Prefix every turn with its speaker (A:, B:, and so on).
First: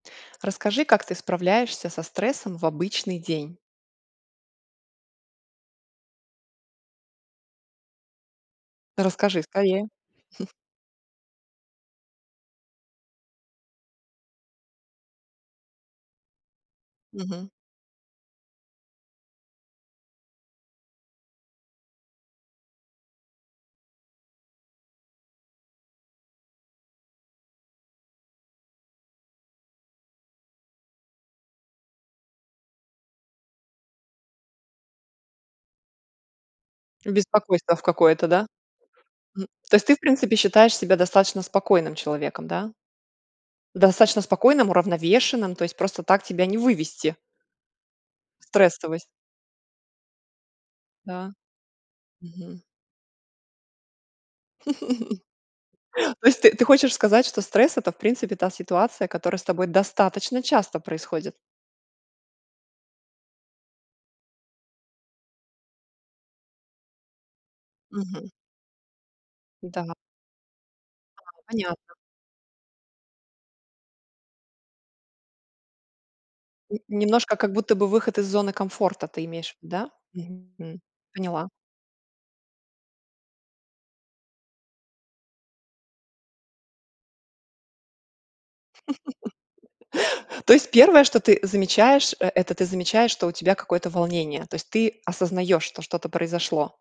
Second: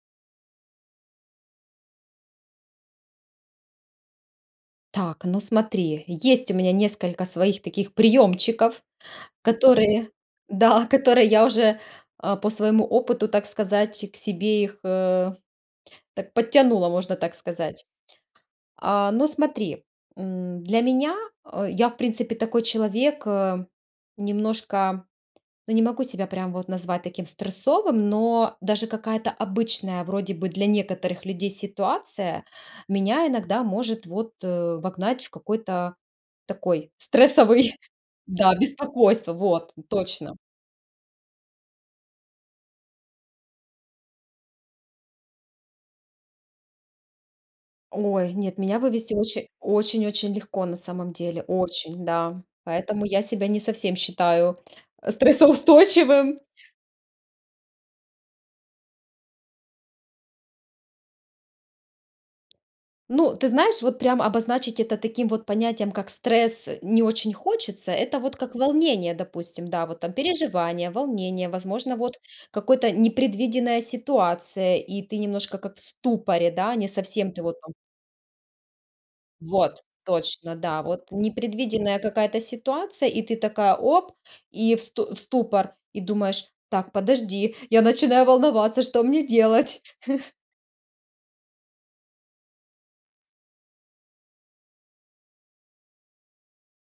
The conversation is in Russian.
A: Расскажи, как ты справляешься со стрессом в обычный день.
B: Так, ну, смотри, есть у меня несколько своих таких приёмчиков,
A: Расскажи скорее.
B: которые, да, которые я уже, а, по своему опыту, так сказать, к себе их, э, так подтянула, можно так
A: Мгм.
B: сказать. А, ну, смотри, м, для меня а, я, в принципе, такой человек, э, немножко, ну, не могу себя прям вот назвать таким стрессовым, но даже какая-то обычная вроде бы для некоторых людей ситуация меня иногда может вот, э, вогнать в какой-то такой стрессовый
A: Беспокойство в какое-то, да?
B: Да, беспокойство.
A: Мгм,
B: Вот,
A: то есть ты, в
B: точно.
A: принципе, считаешь себя достаточно спокойным человеком, да? Достаточно спокойным, уравновешенным, то есть просто так тебя не вывести.
B: Ой,
A: В
B: нет, меня
A: стрессовость.
B: вывести оче очень очень легко на самом
A: Да.
B: деле. Очень, да.
A: Мгм.
B: Поэтому я себя не совсем считаю, э,
A: То
B: стрессоустойчивым.
A: есть ты ты хочешь сказать, что стресс- это, в принципе, та ситуация, которая с тобой достаточно часто происходит?
B: Ну, ты знаешь, вот прям обозначить это таким вот понятием, как стресс, не очень хочется. Это
A: Мгм.
B: вот как волнение, допустим, да,
A: Да.
B: вот там. Переживание,
A: А,
B: волнение,
A: понятно.
B: возможно, вот какой-то непредвиденная ситуация, и ты немножко как в ступоре, да,
A: Н
B: не совсем
A: немножко,
B: ты
A: как
B: вот там
A: будто бы выход из зоны комфорта, ты имеешь в виду,
B: вот
A: да? Мгм,
B: точно,
A: м.
B: да, вот
A: Поняла.
B: непредвиденная какая-то ситуация, и ты такая, оп, и в сту в ступор, и думаешь: "Так, подожди, я начинаю волноваться, что мне делать?"
A: То есть 1-е, что ты замечаешь, э, это ты замечаешь, что у тебя какое-то волнение, то есть ты осознаёшь, что что-то произошло.